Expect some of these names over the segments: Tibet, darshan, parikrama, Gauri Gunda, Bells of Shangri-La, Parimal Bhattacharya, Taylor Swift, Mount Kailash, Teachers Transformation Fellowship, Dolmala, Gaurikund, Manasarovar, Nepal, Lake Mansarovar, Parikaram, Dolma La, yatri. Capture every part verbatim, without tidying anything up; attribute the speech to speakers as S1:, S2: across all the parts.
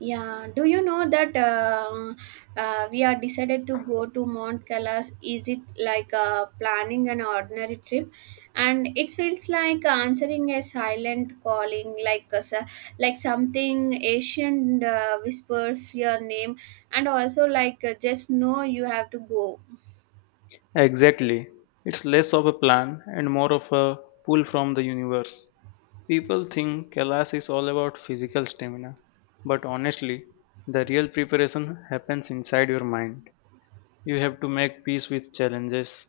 S1: Yeah, do you know that uh, uh, we are decided to go to Mount Kailash? Is it like uh, planning an ordinary trip? And it feels like answering a silent calling, like a, s- like something Asian uh, whispers your name, and also like uh, just know you have to go.
S2: Exactly. It's less of a plan and more of a pull from the universe. People think Kailas is all about physical stamina, but honestly, the real preparation happens inside your mind. You have to make peace with challenges,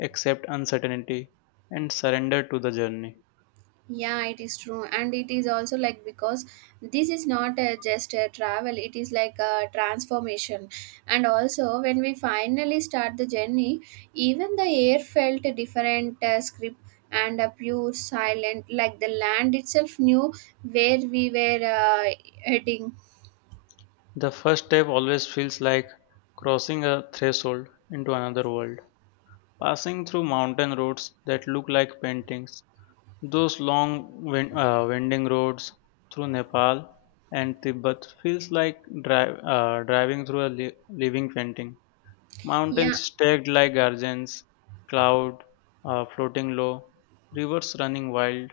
S2: accept uncertainty, and surrender to the journey.
S1: Yeah, it is true, and it is also like because this is not uh, just a travel, it is like a transformation. And also, when we finally start the journey, even the air felt a different uh, script and a pure silent, like the land itself knew where we were uh, heading.
S2: The first step always feels like crossing a threshold into another world. Passing through mountain roads that look like paintings, those long win- uh, winding roads through Nepal and Tibet feels like dri- uh, driving through a li- living painting.
S1: Yeah,
S2: Mountains stacked like gardens, cloud uh, floating low, rivers running wild.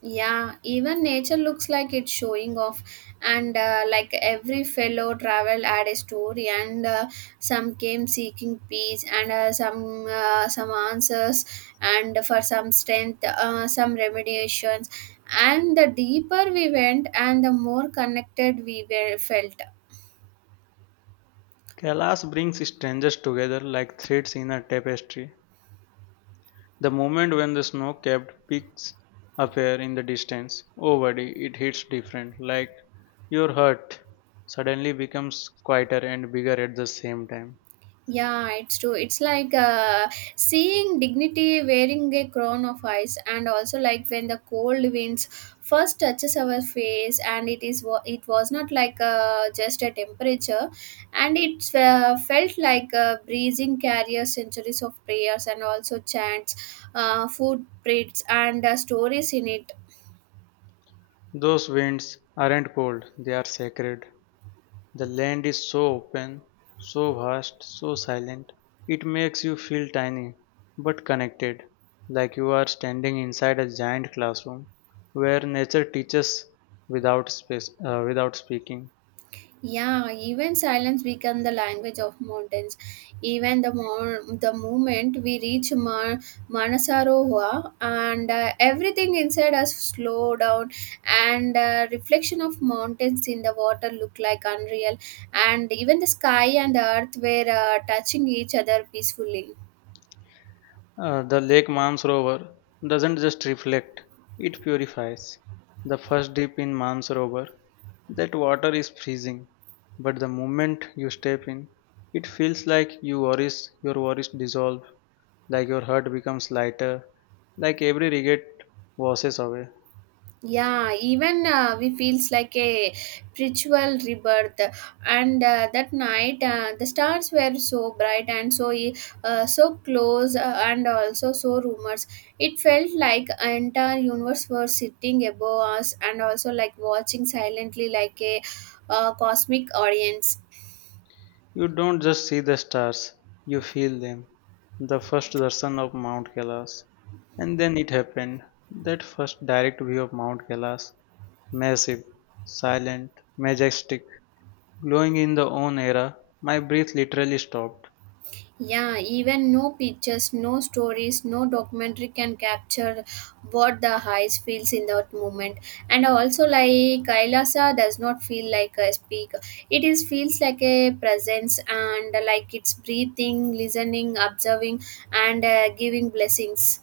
S1: Yeah, even nature looks like it's showing off, and uh, like every fellow travel had a story, and uh, some came seeking peace, and uh, some uh, some answers, and for some strength, uh, some remediations, and the deeper we went, and the more connected we were felt.
S2: Kailas brings strangers together like threads in a tapestry. The moment when the snow-capped peaks appear in the distance, oh buddy, it hits different. Like your heart suddenly becomes quieter and bigger at the same time.
S1: Yeah, it's true. It's like uh, seeing dignity wearing a crown of ice, and also like when the cold winds first touches our face, and it is wa- it was not like uh, just a temperature, and it uh, felt like a breezing carrier centuries of prayers and also chants, uh, footprints and uh, stories in it.
S2: Those winds aren't cold, they are sacred. The land is so open, so vast, so silent. It makes you feel tiny but connected, like you are standing inside a giant classroom where nature teaches without space, uh, without speaking.
S1: Yeah, even silence become the language of mountains. Even the mo- the moment we reach Ma- Manasarovar, and uh, everything inside us slow down, and uh, reflection of mountains in the water look like unreal, and even the sky and the earth were uh, touching each other peacefully.
S2: Uh, the Lake Mansarovar doesn't just reflect, it purifies. The first dip in Mansarovar, that water is freezing, but the moment you step in, it feels like you worries, your worries dissolve, like your heart becomes lighter, like every regret washes away.
S1: Yeah, even uh, we feels like a spiritual rebirth and uh, that night uh, the stars were so bright and so e, uh, so close uh, and also so rumors. It felt like entire universe were sitting above us and also like watching silently like a uh, cosmic audience.
S2: You don't just see the stars, you feel them. The first darshan of Mount Kailash. And then it happened, that first direct view of Mount Kailash. Massive, silent, majestic, glowing in the own era, my breath literally stopped.
S1: Yeah, even no pictures, no stories, no documentary can capture what the highs feels in that moment. And also, like Kailasa does not feel like a speak. It is feels like a presence and like it's breathing, listening, observing, and uh, giving blessings.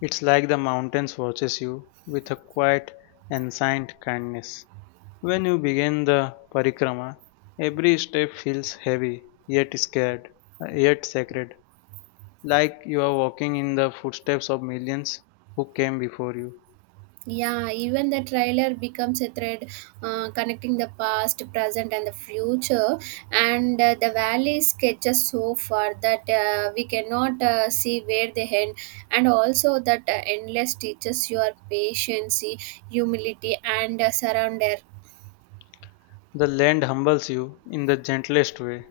S2: It's like the mountains watches you with a quiet, and ancient kindness. When you begin the parikrama, every step feels heavy, yet scared, uh, yet sacred, like you are walking in the footsteps of millions who came before you.
S1: Yeah, even the trailer becomes a thread uh, connecting the past, present, and the future. And uh, the valley sketches so far that uh, we cannot uh, see where they end. And also, that uh, endless teaches your patience, humility, and uh, surrender.
S2: The land humbles you in the gentlest way.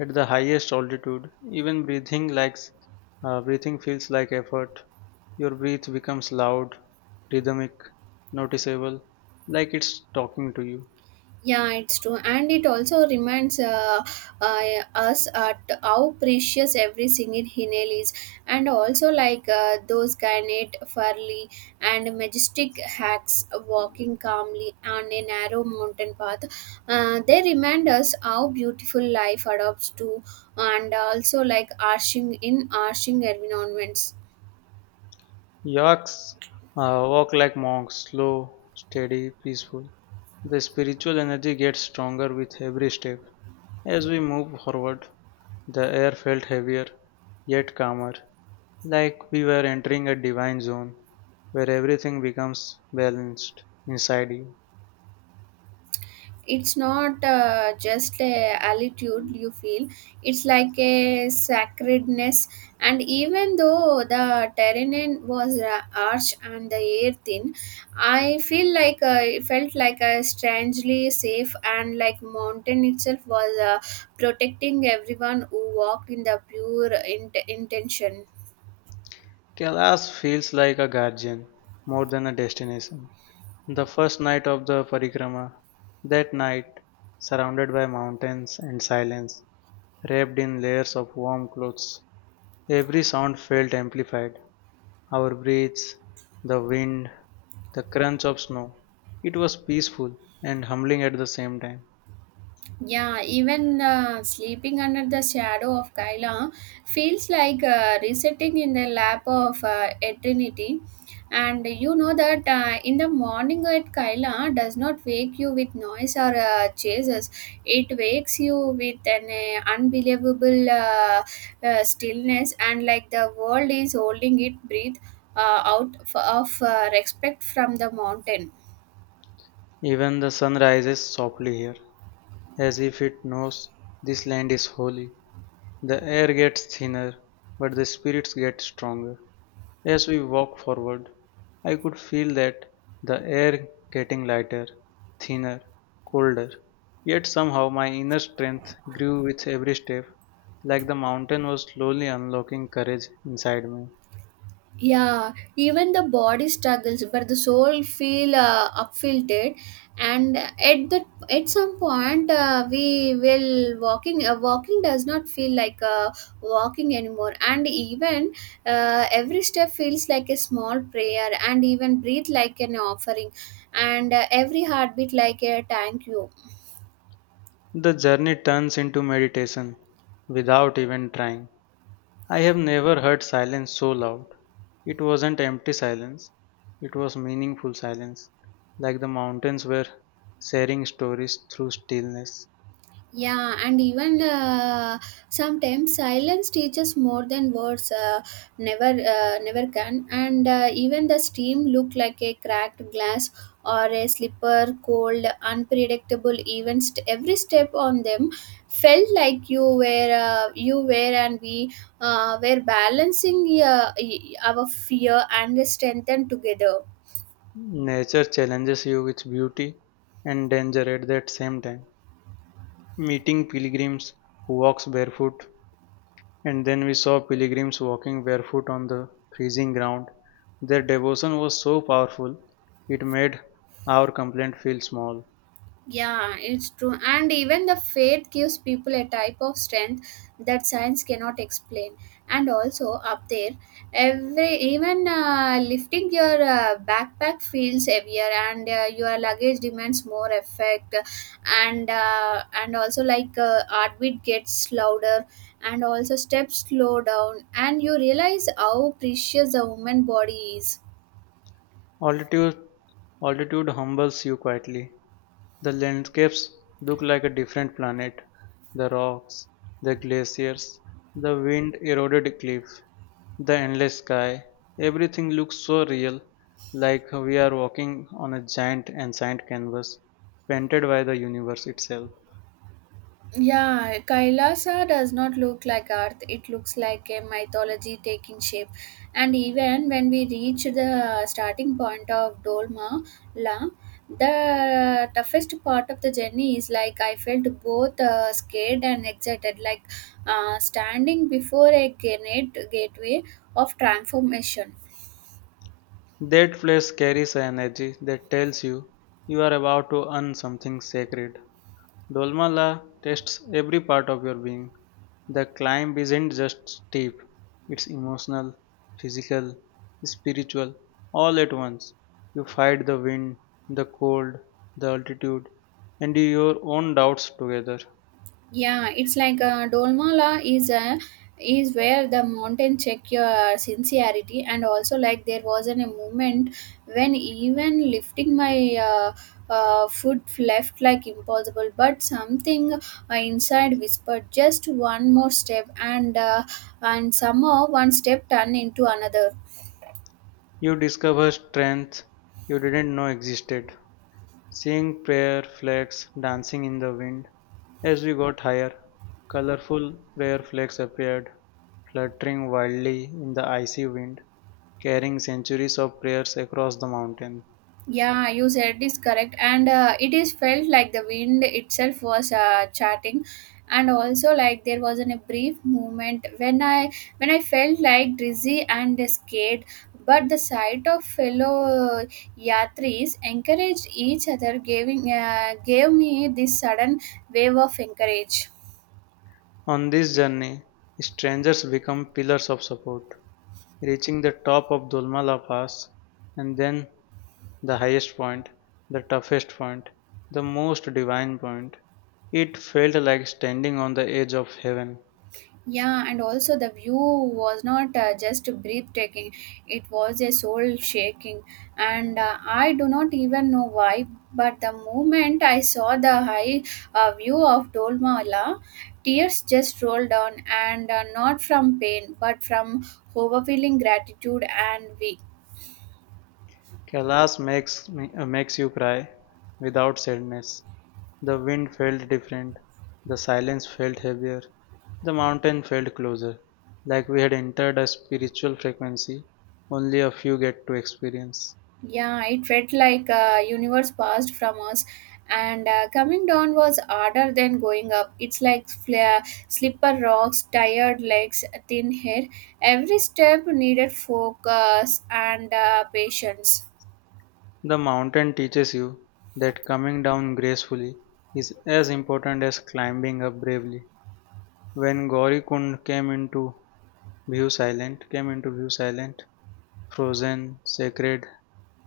S2: At the highest altitude, even breathing likes uh, breathing feels like effort. Your breath becomes loud, rhythmic, noticeable, like it's talking to you.
S1: Yeah, it's true, and it also reminds uh, uh, us at how precious every single inhale is, and also like uh, those garnet, furly, and majestic hacks walking calmly on a narrow mountain path. Uh, they remind us how beautiful life adopts to, and also like arching in arching environments.
S2: Yaks uh, walk like monks, slow, steady, peaceful. The spiritual energy gets stronger with every step. As we move forward, the air felt heavier, yet calmer, like we were entering a divine zone where everything becomes balanced inside you.
S1: It's not uh, just a altitude you feel, it's like a sacredness, and even though the terrain was uh, arch and the air thin, I feel like uh, it felt like a strangely safe and like mountain itself was uh, protecting everyone who walked in the pure int- intention.
S2: Kailas feels like a guardian more than a destination. The first night of the parikrama, that night, surrounded by mountains and silence, wrapped in layers of warm clothes, every sound felt amplified. Our breaths, the wind, the crunch of snow. It was peaceful and humbling at the same time.
S1: Yeah, even uh, sleeping under the shadow of Kaila feels like uh, resetting in the lap of uh, eternity. And you know that uh, in the morning at Kaila does not wake you with noise or uh, chases. It wakes you with an uh, unbelievable uh, uh, stillness and like the world is holding it breathe uh, out f- of uh, respect from the mountain.
S2: Even the sun rises softly here, as if it knows this land is holy. The air gets thinner, but the spirits get stronger. As we walked forward, I could feel that the air getting lighter, thinner, colder. Yet somehow my inner strength grew with every step, like the mountain was slowly unlocking courage inside me.
S1: Yeah, even the body struggles but the soul feel uh, upfiltered, and at the at some point uh, we will walking uh, walking does not feel like uh, walking anymore, and even uh, every step feels like a small prayer and even breathe like an offering and uh, every heartbeat like a thank you.
S2: The journey turns into meditation without even trying. I have never heard silence so loud. It wasn't empty silence, it was meaningful silence, like the mountains were sharing stories through stillness.
S1: Yeah, and even uh, sometimes silence teaches more than words uh, never uh, never can. And uh, even the steam looked like a cracked glass or a slipper, cold, unpredictable. Even st- every step on them felt like you were uh, you were and we uh, were balancing uh, y- our fear and strength together.
S2: Nature challenges you with beauty and danger at that same time. Meeting pilgrims who walks barefoot, and then we saw pilgrims walking barefoot on the freezing ground. Their devotion was so powerful, it made our complaint feel small.
S1: Yeah, it's true. And even the faith gives people a type of strength that science cannot explain. And also up there, every even uh, lifting your uh, backpack feels heavier, and uh, your luggage demands more effect. And uh, and also like uh, heartbeat gets louder, and also steps slow down, and you realize how precious the human body is.
S2: Altitude, altitude humbles you quietly. The landscapes look like a different planet. The rocks, the glaciers, the wind eroded cliff. The endless sky, everything looks so real, like we are walking on a giant and sand canvas painted by the universe itself.
S1: Yeah, Kailasa does not look like Earth. It looks like a mythology taking shape. And even when we reach the starting point of Dolma La, the toughest part of the journey is like I felt both uh, scared and excited, like uh, standing before a gate gateway of transformation.
S2: That place carries an energy that tells you you are about to earn something sacred. Dolmalla tests every part of your being. The climb isn't just steep, it's emotional, physical, spiritual, all at once. You fight the wind, the cold, the altitude, and your own doubts together.
S1: Yeah, it's like uh, Dolmala is a is where the mountain check your sincerity, and also like there was an, a moment when even lifting my uh, uh, foot left like impossible, but something uh, inside whispered just one more step, and uh, and somehow one step turned into another.
S2: You discover strength you didn't know existed. Seeing prayer flags dancing in the wind. As we got higher, colorful prayer flags appeared, fluttering wildly in the icy wind, carrying centuries of prayers across the mountain.
S1: Yeah, you said is correct, and uh, it is felt like the wind itself was uh, chatting, and also like there was an, a brief moment when I when I felt like dizzy and scared, but the sight of fellow yatris encouraged each other, giving uh, gave me this sudden wave of encourage.
S2: On this journey, strangers become pillars of support, reaching the top of Dolmala Pass and then the highest point, the toughest point, the most divine point. It felt like standing on the edge of heaven.
S1: Yeah, and also the view was not uh, just breathtaking, it was a soul shaking. And uh, I do not even know why, but the moment I saw the high uh, view of Dolmala, tears just rolled down, and uh, not from pain, but from overwhelming gratitude and we.
S2: Kailash makes, me, uh, makes you cry without sadness. The wind felt different, the silence felt heavier, the mountain felt closer, like we had entered a spiritual frequency only a few get to experience.
S1: Yeah, it felt like uh, universe passed from us, and uh, coming down was harder than going up. It's like fla- slipper rocks, tired legs, thin hair. Every step needed focus and uh, patience.
S2: The mountain teaches you that coming down gracefully is as important as climbing up bravely. When Gaurikund came into view silent, came into view silent, frozen, sacred,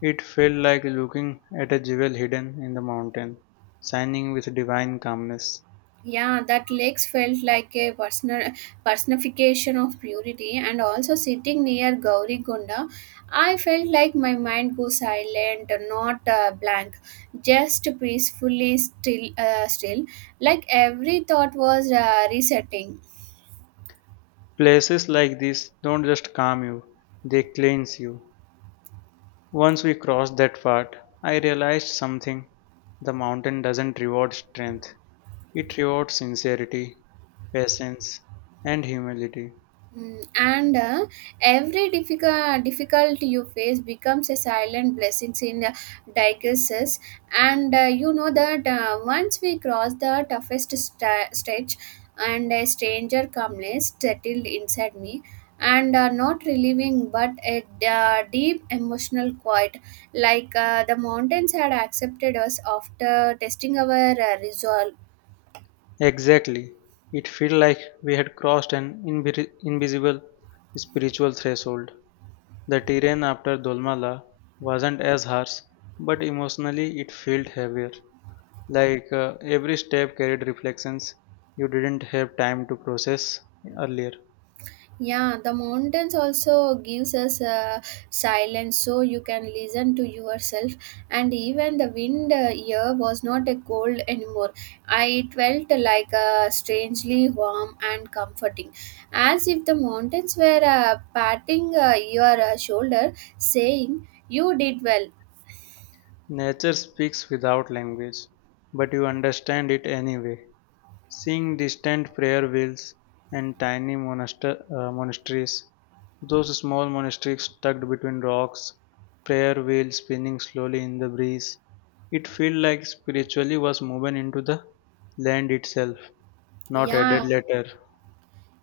S2: it felt like looking at a jewel hidden in the mountain, shining with divine calmness.
S1: Yeah, that legs felt like a personal personification of purity, and also sitting near Gauri Gunda, I felt like my mind goes silent, not uh, blank, just peacefully still, uh, still, like every thought was uh, resetting.
S2: Places like this don't just calm you, they cleanse you. Once we crossed that part, I realized something. The mountain doesn't reward strength, it rewards sincerity, patience, and humility.
S1: Mm, and uh, every difficult difficulty you face becomes a silent blessings in uh, diocese, and uh, you know that uh, once we cross the toughest sta stretch, and a stranger calmness settled inside me, and uh, not relieving but a uh, deep emotional quiet, like uh, the mountains had accepted us after testing our uh, resolve.
S2: Exactly. It felt like we had crossed an invi- invisible spiritual threshold. The terrain after Dolmala wasn't as harsh, but emotionally it felt heavier. Like uh, every step carried reflections you didn't have time to process earlier.
S1: Yeah, the mountains also gives us uh, silence so you can listen to yourself, and even the wind uh, here was not a cold anymore. I It felt like uh, strangely warm and comforting, as if the mountains were uh, patting uh, your uh, shoulder saying you did well.
S2: Nature speaks without language, but you understand it anyway. Seeing distant prayer wheels and tiny monaster- uh, monasteries, those small monasteries tucked between rocks, prayer wheels spinning slowly in the breeze, it felt like spiritually was woven into the land itself, not
S1: Yeah,
S2: added later.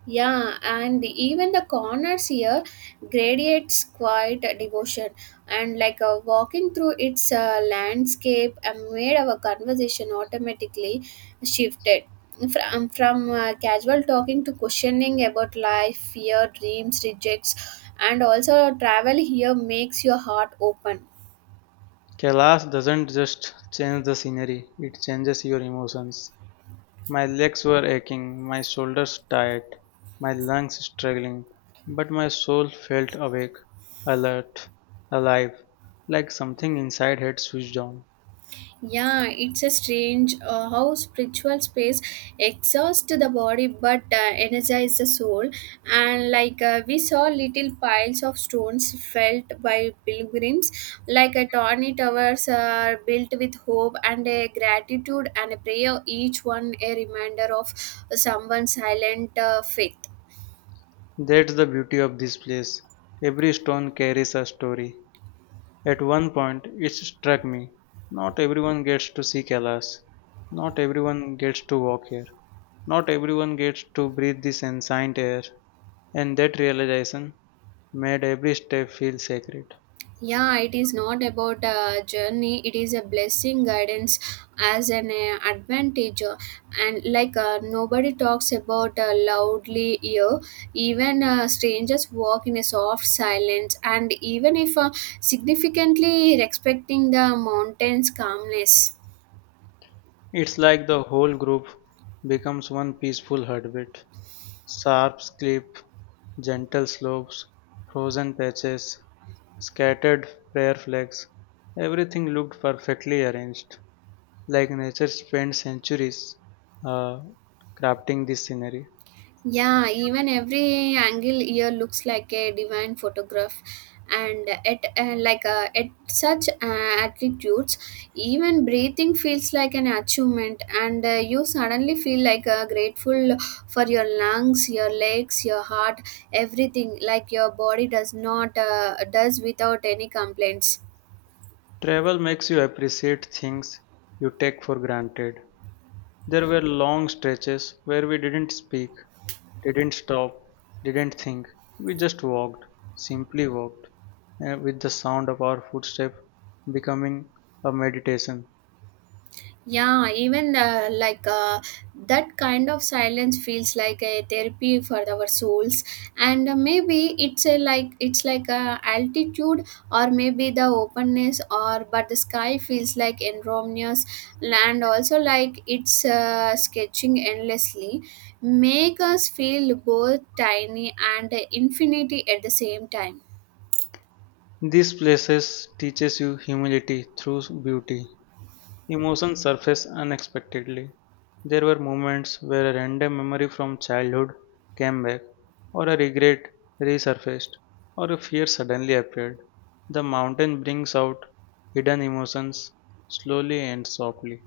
S1: Yeah, and even the corners here gradiates quiet devotion, and like uh, walking through its uh, landscape uh, made our conversation automatically shifted from from uh, casual talking to questioning about life, fear, dreams, rejects, and also travel here makes your heart open.
S2: Kailash doesn't just change the scenery, it changes your emotions. My legs were aching, my shoulders tight, my lungs struggling, but my soul felt awake, alert, alive, like something inside had switched on.
S1: Yeah, it's a strange uh, how spiritual space exhausts the body but uh, energizes the soul. And like uh, we saw little piles of stones felt by pilgrims, like a tawny towers are built with hope and a gratitude and a prayer. Each one a reminder of someone's silent uh, faith.
S2: That's the beauty of this place. Every stone carries a story. At one point, it struck me. Not everyone gets to see Kailash. Not everyone gets to walk here. Not everyone gets to breathe this ancient air, and that realization made every step feel sacred.
S1: Yeah, it is not about a journey, it is a blessing guidance as an uh, advantage, uh, and like uh, nobody talks about uh, loudly here, even uh, strangers walk in a soft silence and even if uh, significantly respecting the mountain's calmness.
S2: It's like the whole group becomes one peaceful heartbeat. Sharp cliff, gentle slopes, frozen patches, scattered prayer flags, everything looked perfectly arranged, like nature spent centuries uh, crafting this scenery.
S1: Yeah, even every angle here looks like a divine photograph, and at uh, like uh, at such uh, altitudes, even breathing feels like an achievement, and uh, you suddenly feel like uh, grateful for your lungs, your legs, your heart, everything. Like your body does not uh, does without any complaints.
S2: Travel makes you appreciate things you take for granted. There were long stretches where we didn't speak. Didn't stop, didn't think. We just walked, simply walked, uh, with the sound of our footsteps becoming a meditation.
S1: Yeah, even uh, like uh, that kind of silence feels like a therapy for our souls, and uh, maybe it's a like it's like a altitude, or maybe the openness, or but the sky feels like enormous, land also like it's uh, sketching endlessly, make us feel both tiny and infinity at the same time.
S2: These places teaches you humility through beauty. Emotions surface unexpectedly. There were moments where a random memory from childhood came back, or a regret resurfaced, or a fear suddenly appeared. The mountain brings out hidden emotions slowly and softly.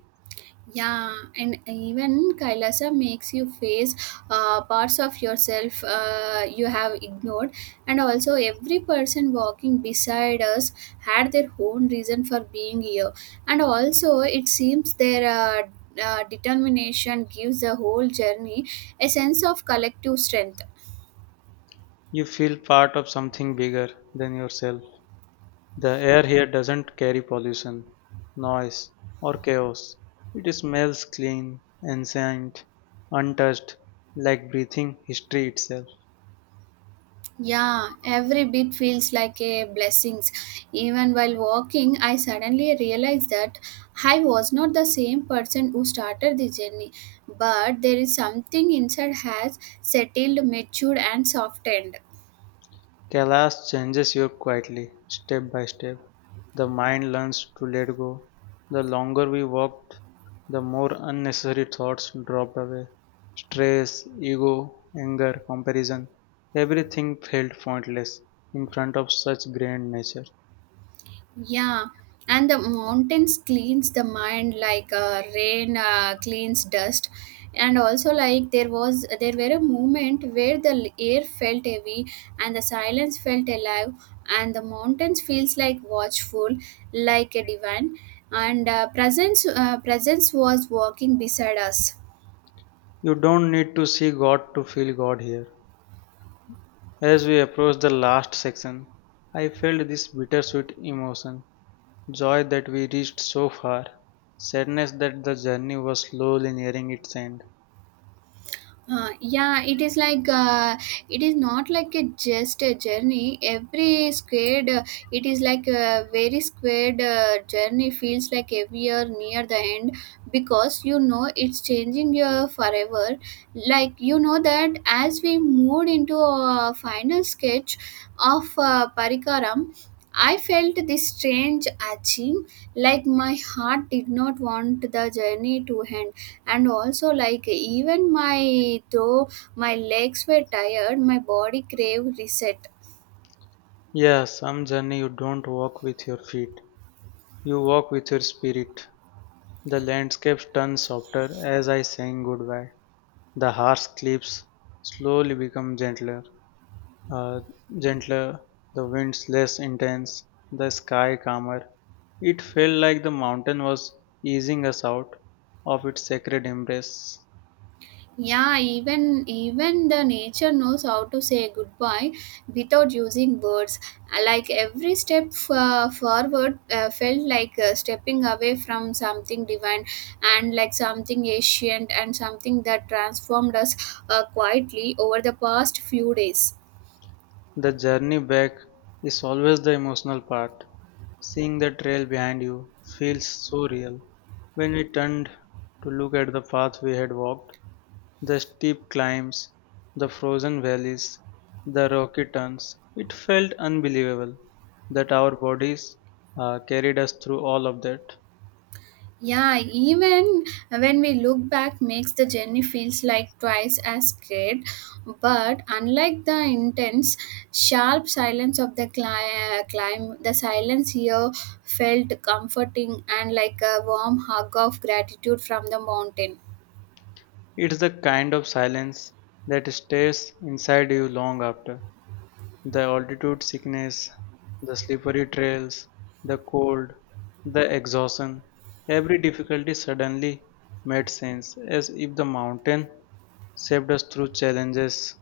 S1: Yeah, and even Kailasa makes you face uh, parts of yourself uh, you have ignored. And also, every person walking beside us had their own reason for being here. And also, it seems their uh, uh, determination gives the whole journey a sense of collective strength.
S2: You feel part of something bigger than yourself. The air here doesn't carry pollution, noise, or chaos. It smells clean, ancient, untouched, like breathing history itself.
S1: Yeah, every bit feels like a blessings. Even while walking, I suddenly realized that I was not the same person who started the journey, but there is something inside has settled, matured, and softened.
S2: Kailash changes you quietly, step by step. The mind learns to let go. The longer we walked, the more unnecessary thoughts dropped away. Stress, ego, anger, comparison, everything felt pointless in front of such grand nature.
S1: Yeah, and the mountains cleans the mind like uh, rain uh, cleans dust, and also like there was there were a moment where the l- air felt heavy and the silence felt alive, and the mountains feels like watchful, like a divine, and uh, presence uh, presence was walking beside us.
S2: You don't need to see God to feel God here. As we approached the last section, I felt this bittersweet emotion. Joy that we reached so far, sadness that the journey was slowly nearing its end.
S1: Uh, yeah, it is like uh, it is not like a just a journey. Every squared, uh, it is like a very squared uh, journey feels like every year near the end because you know it's changing your forever. Like you know that as we moved into a final sketch of uh, Parikaram, I felt this strange aching, like my heart did not want the journey to end, and also like even my though my legs were tired my body craved reset.
S2: Yeah, some journey you don't walk with your feet, you walk with your spirit. The landscapes turn softer as I sang goodbye. The harsh cliffs slowly become gentler, uh, gentler, the winds less intense, the sky calmer. It felt like the mountain was easing us out of its sacred embrace.
S1: Yeah, even even the nature knows how to say goodbye without using words, like every step uh, forward uh, felt like uh, stepping away from something divine and like something ancient and something that transformed us uh, quietly over the past few days.
S2: The journey back is always the emotional part. Seeing the trail behind you feels so real. When we turned to look at the path we had walked, the steep climbs, the frozen valleys, the rocky turns, it felt unbelievable that our bodies uh, carried us through all of that.
S1: Yeah, even when we look back, makes the journey feels like twice as great. But unlike the intense, sharp silence of the cli- uh, climb, the silence here felt comforting and like a warm hug of gratitude from the mountain.
S2: It's the kind of silence that stays inside you long after. The altitude sickness, the slippery trails, the cold, the exhaustion, every difficulty suddenly made sense as if the mountain saved us through challenges.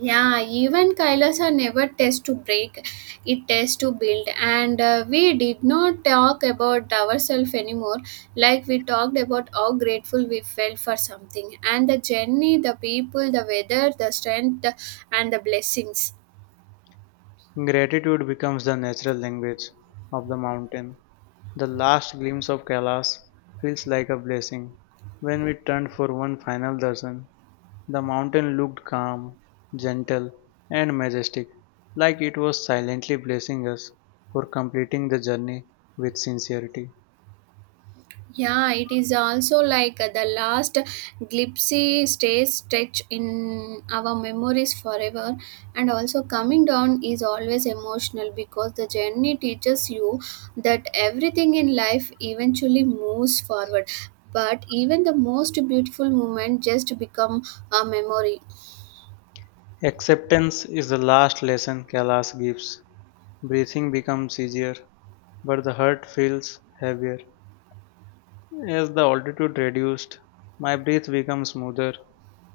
S1: Yeah, even Kailas are never test to break, it tests to build. And uh, we did not talk about ourselves anymore, like we talked about how grateful we felt for something and the journey, the people, the weather, the strength, the, and the blessings.
S2: Gratitude becomes the natural language of the mountain. The last glimpse of Kailas feels like a blessing when we turn for one final darshan. The mountain looked calm, gentle, and majestic, like it was silently blessing us for completing the journey with sincerity.
S1: Yeah, it is also like uh, the last glitzy stays stretch in our memories forever. And also, coming down is always emotional because the journey teaches you that everything in life eventually moves forward. But even the most beautiful moment just become a memory.
S2: Acceptance is the last lesson Kailash gives. Breathing becomes easier, but the heart feels heavier. As the altitude reduced, my breath became smoother,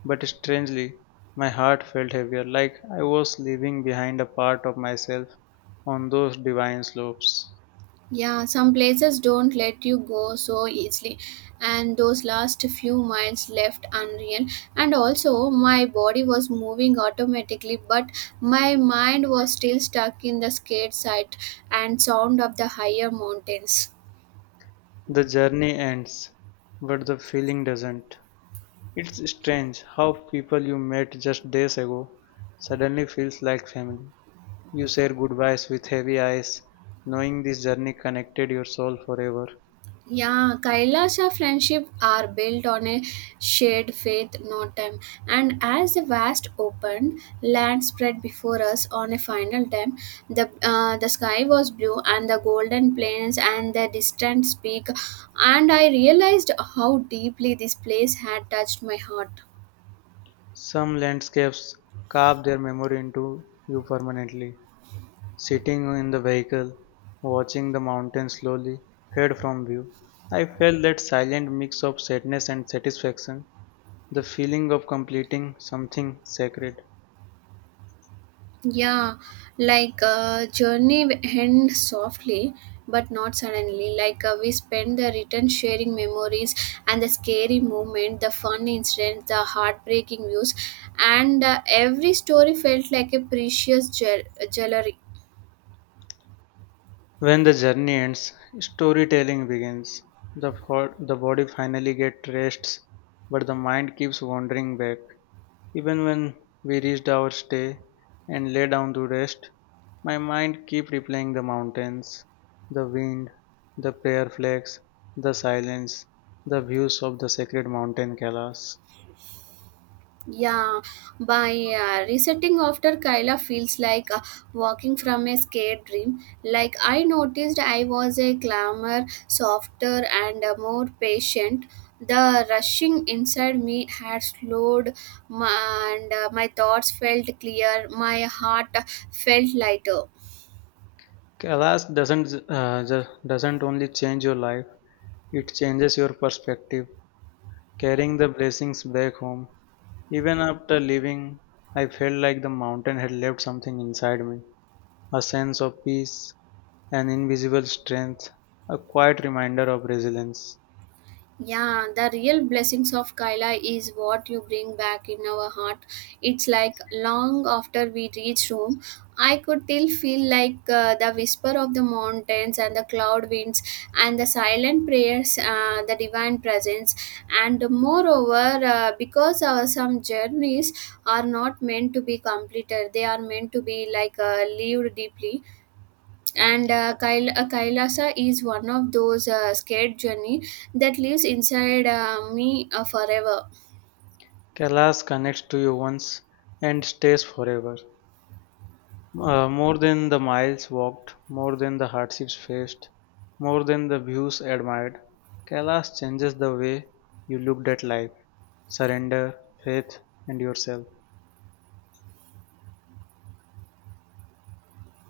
S2: but strangely, my heart felt heavier, like I was leaving behind a part of myself on those divine slopes.
S1: Yeah, some places don't let you go so easily, and those last few miles left unreal. And also, my body was moving automatically, but my mind was still stuck in the scared sight and sound of the higher mountains.
S2: The journey ends, but the feeling doesn't. It's strange how people you met just days ago suddenly feels like family. You share goodbyes with heavy eyes, knowing this journey connected your soul forever.
S1: Yeah, Kailasha friendship are built on a shared faith, not time. And as the vast open land spread before us on a final time, the uh, the sky was blue and the golden plains and the distant peak, and I realized how deeply this place had touched my heart.
S2: Some landscapes carve their memory into you permanently. Sitting in the vehicle, watching the mountains slowly fade from view, I felt that silent mix of sadness and satisfaction, the feeling of completing something sacred.
S1: Yeah, like uh, journey end softly, but not suddenly. Like uh, we spend the return sharing memories and the scary moment, the fun incidents, the heartbreaking views, and uh, every story felt like a precious jewelry.
S2: When the journey ends, storytelling begins. The, fo- the body finally gets rests, but the mind keeps wandering back. Even when we reached our stay and lay down to rest, my mind keep replaying the mountains, the wind, the prayer flags, the silence, the views of the sacred mountain Kailas.
S1: Yeah, by uh, resetting after Kyla feels like uh, walking from a scared dream. Like I noticed, I was a calmer, softer and uh, more patient. The rushing inside me had slowed, my, and uh, my thoughts felt clear. My heart felt lighter.
S2: Kailas doesn't uh, ju- doesn't only change your life; it changes your perspective, carrying the blessings back home. Even after leaving, I felt like the mountain had left something inside me, a sense of peace, an invisible strength, a quiet reminder of resilience.
S1: Yeah, the real blessings of Kaila is what you bring back in our heart. It's like long after we reach home, I could still feel like uh, the whisper of the mountains and the cloud winds and the silent prayers, uh, the divine presence. And moreover, uh, because our some journeys are not meant to be completed, they are meant to be like uh, lived deeply, and uh, Kail- uh, Kailasa is one of those uh, scared journey that lives inside uh, me uh, forever.
S2: Kailash connects to you once and stays forever. Uh, more than the miles walked, more than the hardships faced, more than the views admired, Kailash changes the way you looked at life, surrender, faith, and yourself.